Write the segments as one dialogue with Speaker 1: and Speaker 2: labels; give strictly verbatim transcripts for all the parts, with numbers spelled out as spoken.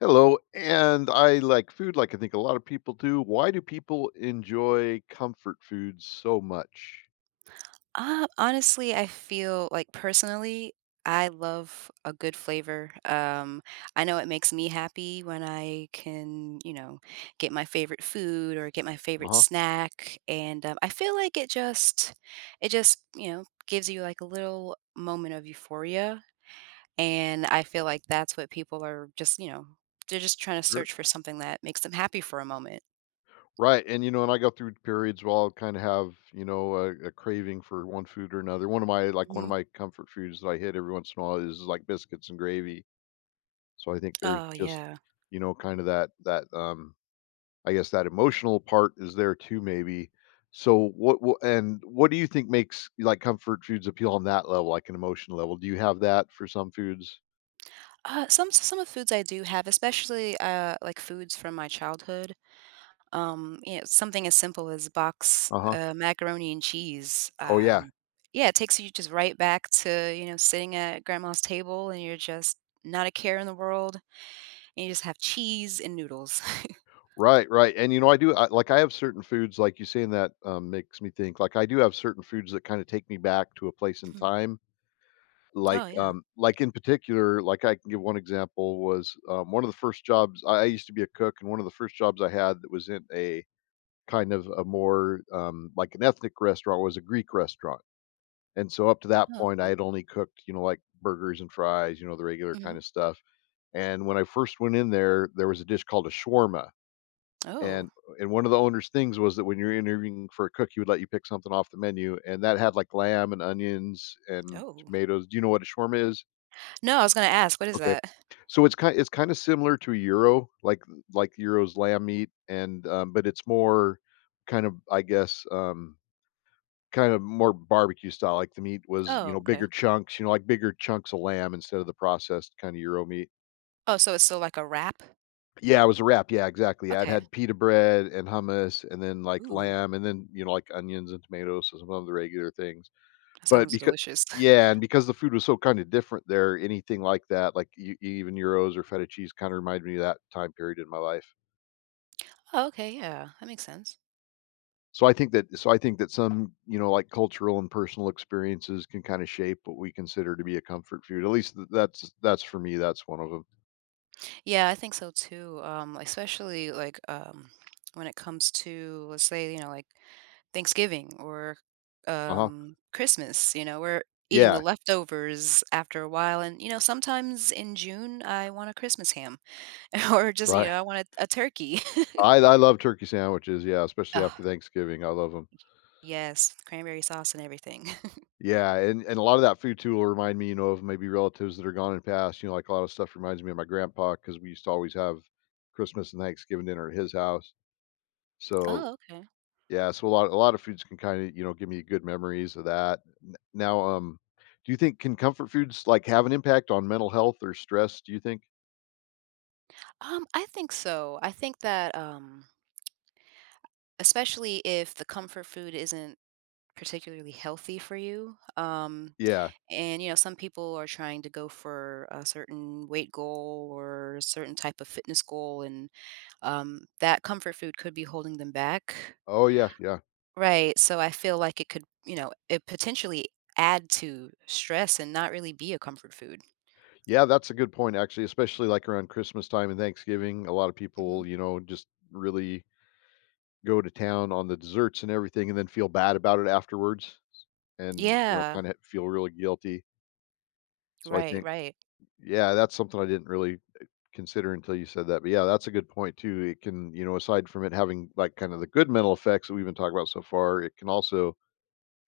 Speaker 1: Hello, and I like food like I think a lot of people do. Why do people enjoy comfort foods so much?
Speaker 2: Uh, honestly, I feel like personally, I love a good flavor. Um, I know it makes me happy when I can, you know, get my favorite food or get my favorite
Speaker 1: Uh-huh.
Speaker 2: snack, and um, I feel like it just, it just, you know, gives you like a little moment of euphoria, and I feel like that's what people are just, you know, they're just trying to
Speaker 1: er,
Speaker 2: search for something that makes them happy for a moment.
Speaker 1: Right. And you know, and I go through periods where I'll kind of have, you know, a, a craving for one food or another. One of my like one
Speaker 2: Hmm
Speaker 1: of my comfort foods that I hit every once in a while is like biscuits and gravy. So I think there's
Speaker 2: Oh
Speaker 1: just,
Speaker 2: yeah.
Speaker 1: you know, kind of that that um I guess that emotional part is there too, maybe. So what, what and what do you think makes like comfort foods appeal on that level, like an emotional level? Do you have that for some foods?
Speaker 2: Uh, some some of the foods I do have, especially, uh, like, foods from my childhood, um, you know, something as simple as box,
Speaker 1: Uh-huh.
Speaker 2: uh, macaroni and cheese,
Speaker 1: Oh yeah.
Speaker 2: um yeah, it takes you just right back to, you know, sitting at grandma's table, and you're just not a care in the world, and you just have cheese and noodles.
Speaker 1: Right, right. And you know, I do I, like I have certain foods like you saying that um, makes me think like I do have certain foods that kind of take me back to a place in
Speaker 2: Mhm.
Speaker 1: time. Like
Speaker 2: Oh, yeah.
Speaker 1: um like in particular, like I can give one example was um, one of the first jobs I, I used to be a cook, and one of the first jobs I had that was in a Kind of a more, um, like an ethnic restaurant, was a Greek restaurant, and so up to that
Speaker 2: Oh,
Speaker 1: point I
Speaker 2: okay.
Speaker 1: had only cooked, you know, like burgers and fries, you know, the regular
Speaker 2: Mhm.
Speaker 1: kind of stuff, and when I first went in there, there was a dish called a shawarma,
Speaker 2: Oh.
Speaker 1: and and one of the owner's things was that when you're interviewing for a cook, he would let you pick something off the menu, and that had like lamb and onions and
Speaker 2: Oh.
Speaker 1: tomatoes. Do you know what a shawarma is?
Speaker 2: No, I was gonna ask, what is
Speaker 1: Okay,
Speaker 2: that?
Speaker 1: so it's kind it's kind of similar to a gyro, like like gyro's lamb meat, and um, but it's more kind of, I guess, um Kind of more barbecue style, like the meat was, you
Speaker 2: Oh,
Speaker 1: know, bigger
Speaker 2: okay.
Speaker 1: chunks, you know, like bigger chunks of lamb instead of the processed kind of Euro meat.
Speaker 2: Oh, so it's still like a wrap?
Speaker 1: Yeah, it was a wrap. Yeah, exactly. I'd
Speaker 2: Okay.
Speaker 1: had pita bread and hummus, and then like
Speaker 2: Ooh,
Speaker 1: lamb and then, you know, like onions and tomatoes, and some of the regular things.
Speaker 2: that
Speaker 1: But
Speaker 2: sounds
Speaker 1: because
Speaker 2: delicious.
Speaker 1: yeah, and because the food was so kind of different there, anything like that, like e even euros or feta cheese kind of reminded me of that time period in my life.
Speaker 2: Oh, okay, yeah, that makes sense.
Speaker 1: So I think that so I think that some, you know, like, cultural and personal experiences can kinda shape what we consider to be a comfort food, at least th that's that's for me, that's one of them. 'em.
Speaker 2: Yeah, I think so too. Um, especially like um, when it comes to, let's say, you know, like Thanksgiving or
Speaker 1: Uh-huh.
Speaker 2: um, Christmas, you know, we're eating the
Speaker 1: Yeah,
Speaker 2: leftovers after a while. And, you know, sometimes in June, I want a Christmas ham or just, you
Speaker 1: right.
Speaker 2: know, I want a, a turkey.
Speaker 1: I I love turkey sandwiches, yeah, especially
Speaker 2: Oh,
Speaker 1: after Thanksgiving, I love them.
Speaker 2: yes, cranberry sauce and everything.
Speaker 1: Yeah, and and a lot of that food too will remind me, you know, of maybe relatives that are gone and passed, you know, like, a lot of stuff reminds me of my grandpa because we used to always have Christmas and Thanksgiving dinner at his house, so
Speaker 2: Oh, okay.
Speaker 1: Yeah, so a lot a lot of foods can kinda, you know, give me good memories of that. N now, um, do you think can comfort foods, like, have an impact on mental health or stress, do you think?
Speaker 2: Um, I think so. I think that um, especially if the comfort food isn't particularly healthy for you. Um,
Speaker 1: Yeah.
Speaker 2: And you know, some people are trying to go for a certain weight goal or a certain type of fitness goal, and um, that comfort food could be holding them back.
Speaker 1: Oh, yeah, yeah.
Speaker 2: Right. So I feel like it could, you know, it potentially add to stress and not really be a comfort food.
Speaker 1: Yeah, that's a good point, actually, especially, like, around Christmas time and Thanksgiving. A lot of
Speaker 2: Hmm
Speaker 1: people, you know, just really go to town on the desserts and everything and then feel bad about it afterwards and, you know,
Speaker 2: Yeah.
Speaker 1: kinda feel really guilty. So I
Speaker 2: Right.
Speaker 1: think
Speaker 2: Right.
Speaker 1: yeah, that's something I didn't really consider until you said that. But yeah, that's a good point too. It can, you know, aside from it having like kind of the good mental effects that we've been talking about so far, it can also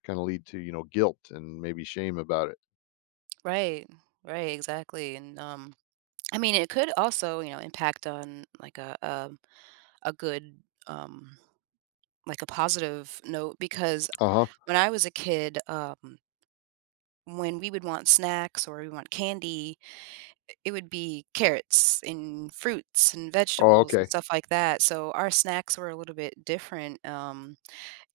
Speaker 1: kind of lead to, you know, guilt and maybe shame about it.
Speaker 2: Right. Right. Exactly. And um, I mean, it could also, you know, impact on like a a, a good um like a positive note because
Speaker 1: Uh huh.
Speaker 2: when I was a kid, um, when we would want snacks or we want candy, it would be carrots and fruits and
Speaker 1: Oh,
Speaker 2: vegetables and
Speaker 1: okay.
Speaker 2: stuff like that. So our snacks were a little bit different. Um,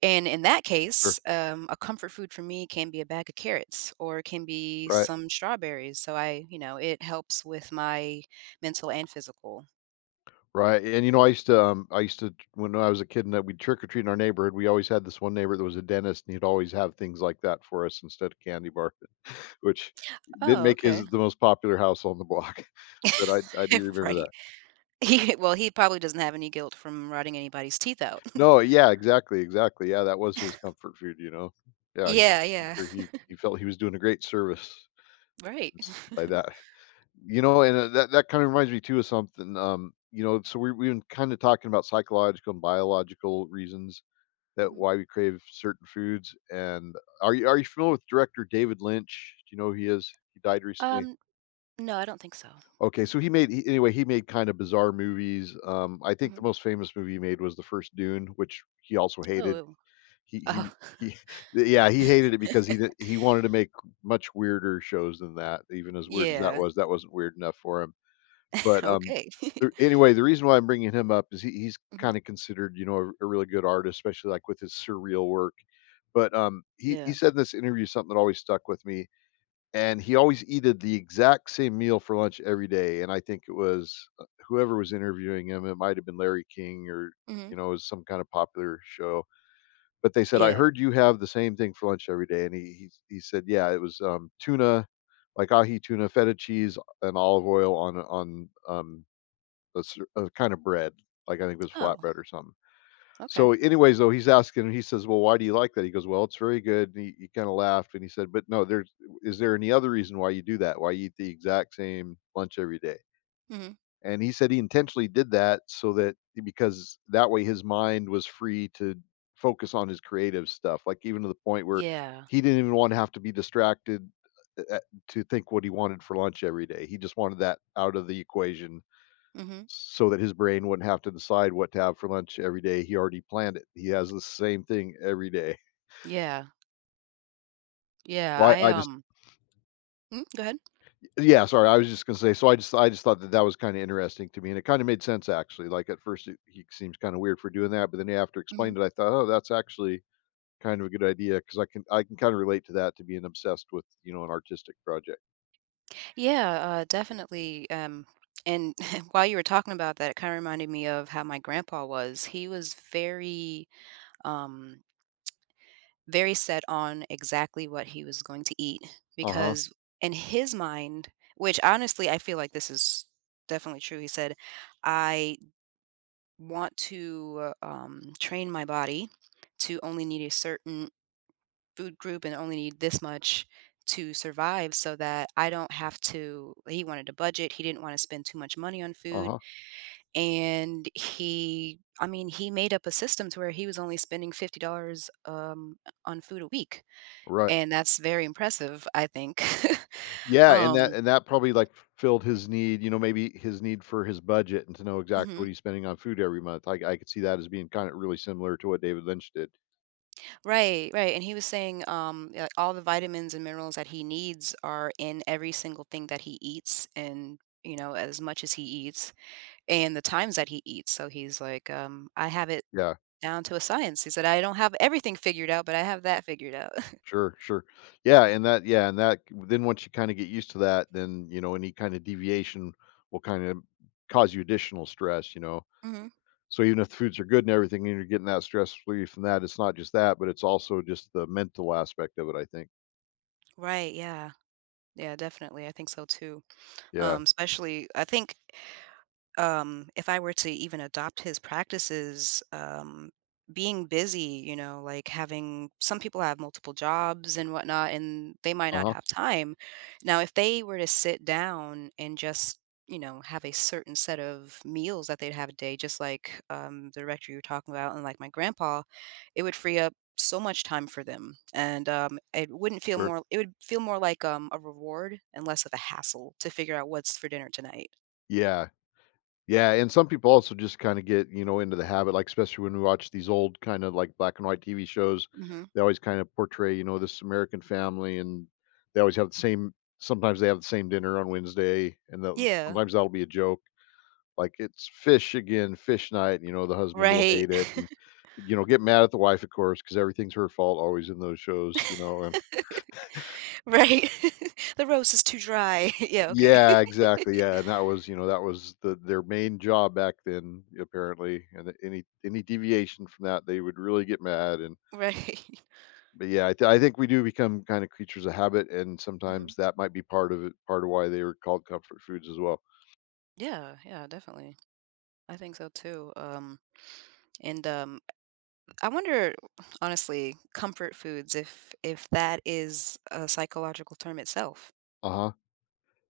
Speaker 2: and in that
Speaker 1: Sure.
Speaker 2: case, um, a comfort food for me can be a bag of carrots or it can be
Speaker 1: Right.
Speaker 2: some strawberries. So I, you know, it helps with my mental and physical.
Speaker 1: Right. And you know, I used to, um, I used to when I was a kid, and that we'd trick or treat in our neighborhood. We always had this one neighbor that was a dentist, and he'd always have things like that for us instead of candy bar, which didn't
Speaker 2: Oh,
Speaker 1: make
Speaker 2: okay.
Speaker 1: his the most popular house on the block. But I I do remember
Speaker 2: Right.
Speaker 1: that.
Speaker 2: He, well, he probably doesn't have any guilt from rotting anybody's teeth out.
Speaker 1: No, yeah, exactly, exactly. Yeah, that was his comfort food, you know? Yeah, he
Speaker 2: Yeah,
Speaker 1: I'm
Speaker 2: yeah.
Speaker 1: sure he he felt he was doing a great service
Speaker 2: Right.
Speaker 1: s by that. You know, and, uh, that that kinda reminds me too of something, um, you know, so we we've been kinda talking about psychological and biological reasons that
Speaker 2: Mhm.
Speaker 1: why we crave certain foods, and are you are you familiar with director David Lynch? Do you know who he is? He died recently.
Speaker 2: Um, no, I don't think so.
Speaker 1: Okay, so he made he anyway, he made kinda bizarre movies, um, I think the
Speaker 2: Mhm.
Speaker 1: most famous movie he made was the first Dune, which he also hated.
Speaker 2: Oh.
Speaker 1: He
Speaker 2: Oh.
Speaker 1: he he yeah, he hated it because he did he wanted to make much weirder shows than that, even as weird as that
Speaker 2: Yeah.
Speaker 1: was, that wasn't weird enough for him. But, um,
Speaker 2: Okay.
Speaker 1: the anyway, the reason why I'm bringing him up is he he's
Speaker 2: Mhm.
Speaker 1: kinda considered, you know, a a really good artist, especially, like, with his surreal work. But, um, he he
Speaker 2: Yeah.
Speaker 1: said in this interview something that always stuck with me, and he always eated the exact same meal for lunch every day, and I think it was, uh, whoever was interviewing him, it might have been Larry King, or,
Speaker 2: Mhm.
Speaker 1: you know, it was some kind of popular show. But they said, "I
Speaker 2: Yeah.
Speaker 1: heard you have the same thing for lunch every day," and he he he said, "Yeah, it was, um, tuna, like ahi tuna, feta cheese, and olive oil on on, um, a cer a kind of bread." Like, I think it was
Speaker 2: Oh,
Speaker 1: flatbread or something.
Speaker 2: okay.
Speaker 1: So, anyways, though, he's asking he says, "Well, why do you like that?" He goes, "Well, it's very good," and he he kinda laughed, and he said, "But no, there's is there any other reason why you do that? Why you eat the exact same lunch every day?"
Speaker 2: Mhm.
Speaker 1: And he said he intentionally did that so that eh, because that way his mind was free to focus on his creative stuff, like even to the point where
Speaker 2: Yeah.
Speaker 1: he didn't even want to have to be distracted uh, uh, to think what he wanted for lunch every day. He just wanted that out of the equation
Speaker 2: Mhm.
Speaker 1: so that his brain wouldn't have to decide what to have for lunch every day. He already planned it. He has the same thing every day,
Speaker 2: Yeah. Yeah,
Speaker 1: so I,
Speaker 2: I,
Speaker 1: I just
Speaker 2: um Mm, go ahead.
Speaker 1: Yeah, sorry, I was just gonna say, so I just I just thought that that was kinda interesting to me, and it kinda made sense, actually. Like, at first, it he seems kinda weird for doing that, but then after
Speaker 2: Mhm.
Speaker 1: explained it, I thought, "Oh, that's actually kind of a good idea, because I can I can kinda relate to that, to being obsessed with, you know, an artistic project."
Speaker 2: Yeah, uh, definitely, um, and while you were talking about that, it kinda reminded me of how my grandpa was. He was very, um very set on exactly what he was going to eat
Speaker 1: Uh-huh,
Speaker 2: because in his mind, which honestly I feel like this is definitely true, he said, "I want to uh, um, train my body to only need a certain food group and only need this much to survive so that I don't have to." He wanted a budget. He didn't want to spend too much money on food,
Speaker 1: uh-huh,
Speaker 2: and he, I mean, he made up a system to where he was only spending fifty dollars um, on food a week,
Speaker 1: right.
Speaker 2: and that's very impressive, I think.
Speaker 1: Yeah, and that
Speaker 2: Um
Speaker 1: and that probably, like, filled his need, you know, maybe his need for his budget and to know exactly
Speaker 2: Mhm.
Speaker 1: what he's spending on food every month. I I could see that as being kinda really similar to what David Lynch did.
Speaker 2: Right, right, and he was saying, um, yeah, all the vitamins and minerals that he needs are in every single thing that he eats and, you know, as much as he eats and the times that he eats, so he's like, um, "I have it
Speaker 1: Yeah.
Speaker 2: down to a science." He said, "I don't have everything figured out, but I have that figured out."
Speaker 1: Sure, sure. Yeah, and that yeah, and that then once you kinda get used to that, then, you know, any kind of deviation will kinda cause you additional stress, you know?
Speaker 2: Mhm.
Speaker 1: So even if the foods are good and everything and you're getting that stress relief from that, it's not just that, but it's also just the mental aspect of it, I think.
Speaker 2: Right, yeah. Yeah, definitely, I think so too.
Speaker 1: Yeah.
Speaker 2: Um, especially I think um, if I were to even adopt his practices, um, being busy, you know, like having some people have multiple jobs and whatnot, and they might not
Speaker 1: Uh-huh.
Speaker 2: have time. Now, if they were to sit down and just, you know, have a certain set of meals that they'd have a day, just like um, the director you were talking about, and like my grandpa, it would free up so much time for them and um it wouldn't feel
Speaker 1: Sure.
Speaker 2: more it would feel more like um a reward and less of a hassle to figure out what's for dinner tonight.
Speaker 1: Yeah. Yeah, and some people also just kinda get, you know, into the habit, like, especially when we watch these old kinda, like, black and white T V shows,
Speaker 2: Hmm
Speaker 1: they always kinda portray, you know, this American family, and they always have the same sometimes they have the same dinner on Wednesday, and they'll
Speaker 2: Yeah.
Speaker 1: sometimes that'll be a joke, like, "It's fish again, fish night," you know, the husband will
Speaker 2: Right.
Speaker 1: hate it and, you know, get mad at the wife, of course, because everything's her fault always in those shows, you know, and
Speaker 2: Right. The rose is too dry. Yeah, okay.
Speaker 1: Yeah, exactly. Yeah, and that was, you know, that was the their main job back then, apparently. And that any any deviation from that, they would really get mad. And
Speaker 2: Right.
Speaker 1: But yeah, I, th- I think we do become kind of creatures of habit, and
Speaker 2: Mhm.
Speaker 1: sometimes that might be part of it, part of why they were called comfort foods as well.
Speaker 2: Yeah, yeah, definitely. I think so too. Um, and, um, I wonder, honestly, comfort foods, if if that is a psychological term itself.
Speaker 1: Uh huh.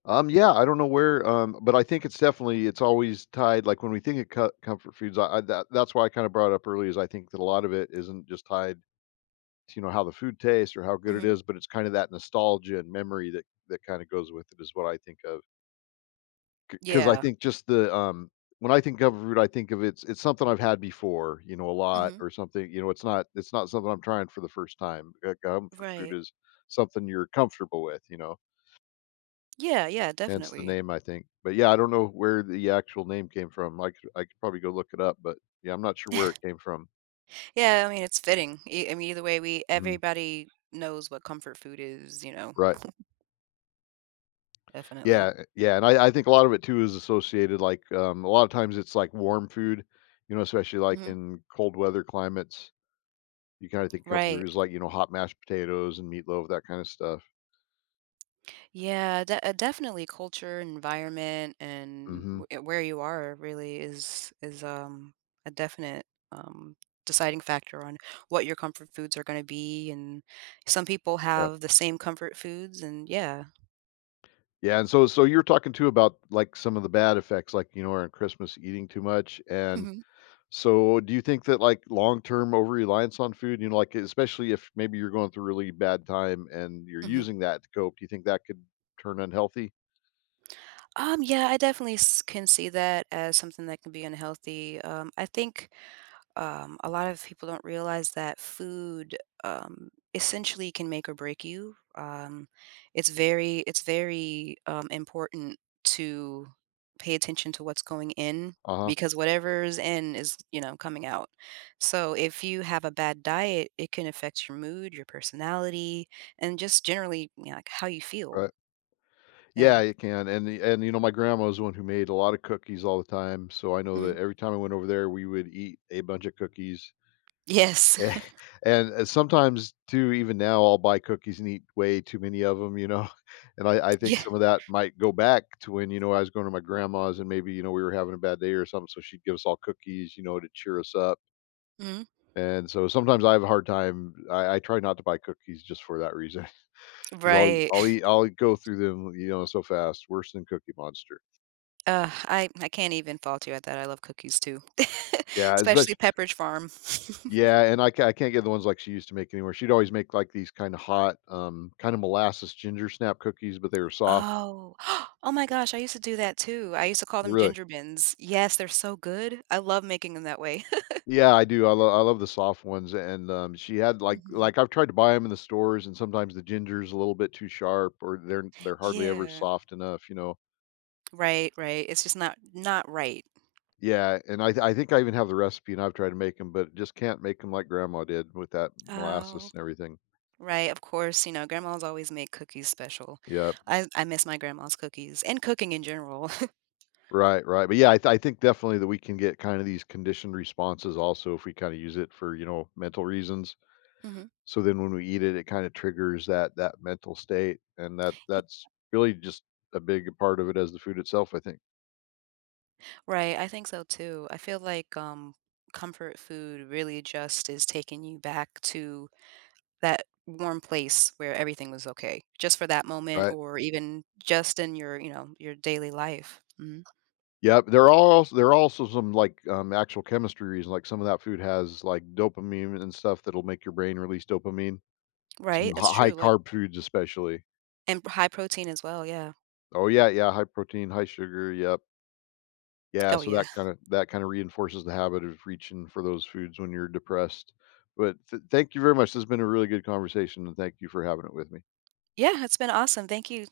Speaker 1: Um. Yeah, I don't know where. Um. But I think it's definitely it's always tied. Like when we think of co- comfort foods, I, I that that's why I kind of brought up earlier is I think that a lot of it isn't just tied, you know, how the food tastes or how good it
Speaker 2: Mhm.
Speaker 1: is, but it's kind of that nostalgia and memory that that kind of goes with it is what I think of. Cause I
Speaker 2: Yeah.
Speaker 1: think just the um when I think of root, I think of it's it's something I've had before, you know, a lot
Speaker 2: Mhm.
Speaker 1: or something. You know, it's not it's not something I'm trying for the first time. Uh, Comfort food
Speaker 2: Right.
Speaker 1: is something you're comfortable with, you know.
Speaker 2: Yeah, yeah,
Speaker 1: Hence the
Speaker 2: definitely.
Speaker 1: name, I think. But yeah, I don't know where the actual name came from. I could I could probably go look it up, but yeah, I'm not sure where it came from.
Speaker 2: Yeah, I mean, it's fitting. E I mean, either way, we
Speaker 1: Mhm.
Speaker 2: everybody knows what comfort food is, you know,
Speaker 1: Right.
Speaker 2: definitely.
Speaker 1: Yeah, eh, yeah, and I I think a lot of it too is associated, like, um, a lot of times it's, like, warm food, you know, especially, like,
Speaker 2: Mhm.
Speaker 1: in cold weather climates, you kinda think comfort
Speaker 2: Right.
Speaker 1: food is, like, you know, hot mashed potatoes and meatloaf, that kinda stuff.
Speaker 2: Yeah, de- uh, definitely culture, environment, and
Speaker 1: Mhm,
Speaker 2: w- eh, where you are really is is um a definite um deciding factor on what your comfort foods are going to be. And some people
Speaker 1: yep.
Speaker 2: have the same comfort foods, and yeah.
Speaker 1: Yeah, and so so you were talking too about, like, some of the bad effects, like, you know, around Christmas eating too much, and
Speaker 2: hmm
Speaker 1: so do you think that, like, long-term over-reliance on food, you know, like, especially if maybe you're going through a really bad time and you're
Speaker 2: hmm
Speaker 1: using that to cope, do you think that could turn unhealthy?
Speaker 2: Um, yeah, I definitely s- can see that as something that can be unhealthy. Um, I think um, a lot of people don't realize that food um, essentially can make or break you. Um, it's very it's very um, important to pay attention to what's going in
Speaker 1: Uh-huh,
Speaker 2: because whatever's in is, you know, coming out. So if you have a bad diet, it can affect your mood, your personality, and just generally, you know, like how you feel.
Speaker 1: right.
Speaker 2: Yeah.
Speaker 1: Yeah, you can, and the and, you know, my grandma was the one who made a lot of cookies all the time, so I know
Speaker 2: hmm
Speaker 1: that every time I went over there, we would eat a bunch of cookies.
Speaker 2: Yes.
Speaker 1: And and uh, sometimes too, even now, I'll buy cookies and eat way too many of them, you know? And I I think
Speaker 2: Yeah.
Speaker 1: some of that might go back to when, you know, I was going to my grandma's and maybe, you know, we were having a bad day or something, so she'd give us all cookies, you know, to cheer us up.
Speaker 2: hmm
Speaker 1: And so sometimes I have a hard time I I try not to buy cookies just for that reason, because I 'cause I'll
Speaker 2: Right.
Speaker 1: I'll eat I'll go through them, you know, so fast, worse than Cookie Monster.
Speaker 2: Uh, I I can't even fault you at that, I love cookies too.
Speaker 1: Yeah, as much
Speaker 2: Especially Pepperidge Farm.
Speaker 1: yeah, and I ca I can't get the ones like she used to make anymore. She'd always make, like, these kinda hot, um, kinda molasses ginger snap cookies, but they were soft.
Speaker 2: Oh. Oh my gosh, I used to do that too, I used to call them
Speaker 1: Really?
Speaker 2: ginger bins. Yes, they're so good, I love making them that way.
Speaker 1: Yeah, I do. I lo I love the soft ones, and, um, she had, like
Speaker 2: Mhm.
Speaker 1: like, I've tried to buy them in the stores, and sometimes the ginger's a little bit too sharp, or they're they're hardly ever
Speaker 2: Yeah.
Speaker 1: soft enough, you know?
Speaker 2: Right, right, it's just not not right.
Speaker 1: Yeah, and I I think I even have the recipe, and I've tried to make them, but just can't make make them like grandma did with that
Speaker 2: Oh,
Speaker 1: molasses and everything.
Speaker 2: right, of course, you know, grandmas always make cookies special.
Speaker 1: Yep.
Speaker 2: I I miss my grandma's cookies and cooking in general.
Speaker 1: Right, right. But yeah, I, th- I think definitely that we can get kind of these conditioned responses also if we kind of use it for, you know, mental reasons.
Speaker 2: Mhm.
Speaker 1: So then when we eat it, it kind of triggers that that mental state. And that that's really just a big part of it as the food itself, I think.
Speaker 2: Right, I think so too. I feel like um, comfort food really just is taking you back to that warm place where everything was okay, just for that moment,
Speaker 1: Right.
Speaker 2: or even just in your, you know, your daily life. Mhm.
Speaker 1: Yep. There are also there are also some like um actual chemistry reasons. Like some of that food has like dopamine and stuff that'll make your brain release dopamine. Some
Speaker 2: Right, that's
Speaker 1: hi- high
Speaker 2: true. Like,
Speaker 1: carb foods especially.
Speaker 2: and high protein as well. Yeah.
Speaker 1: Oh yeah, yeah, high protein, high sugar. Yep. Yeah,
Speaker 2: Oh
Speaker 1: so
Speaker 2: yeah.
Speaker 1: that kinda that kinda reinforces the habit of reaching for those foods when you're depressed. But th thank you very much. This has been a really good conversation, and thank you for having it with me.
Speaker 2: Yeah, it's been awesome. Thank you.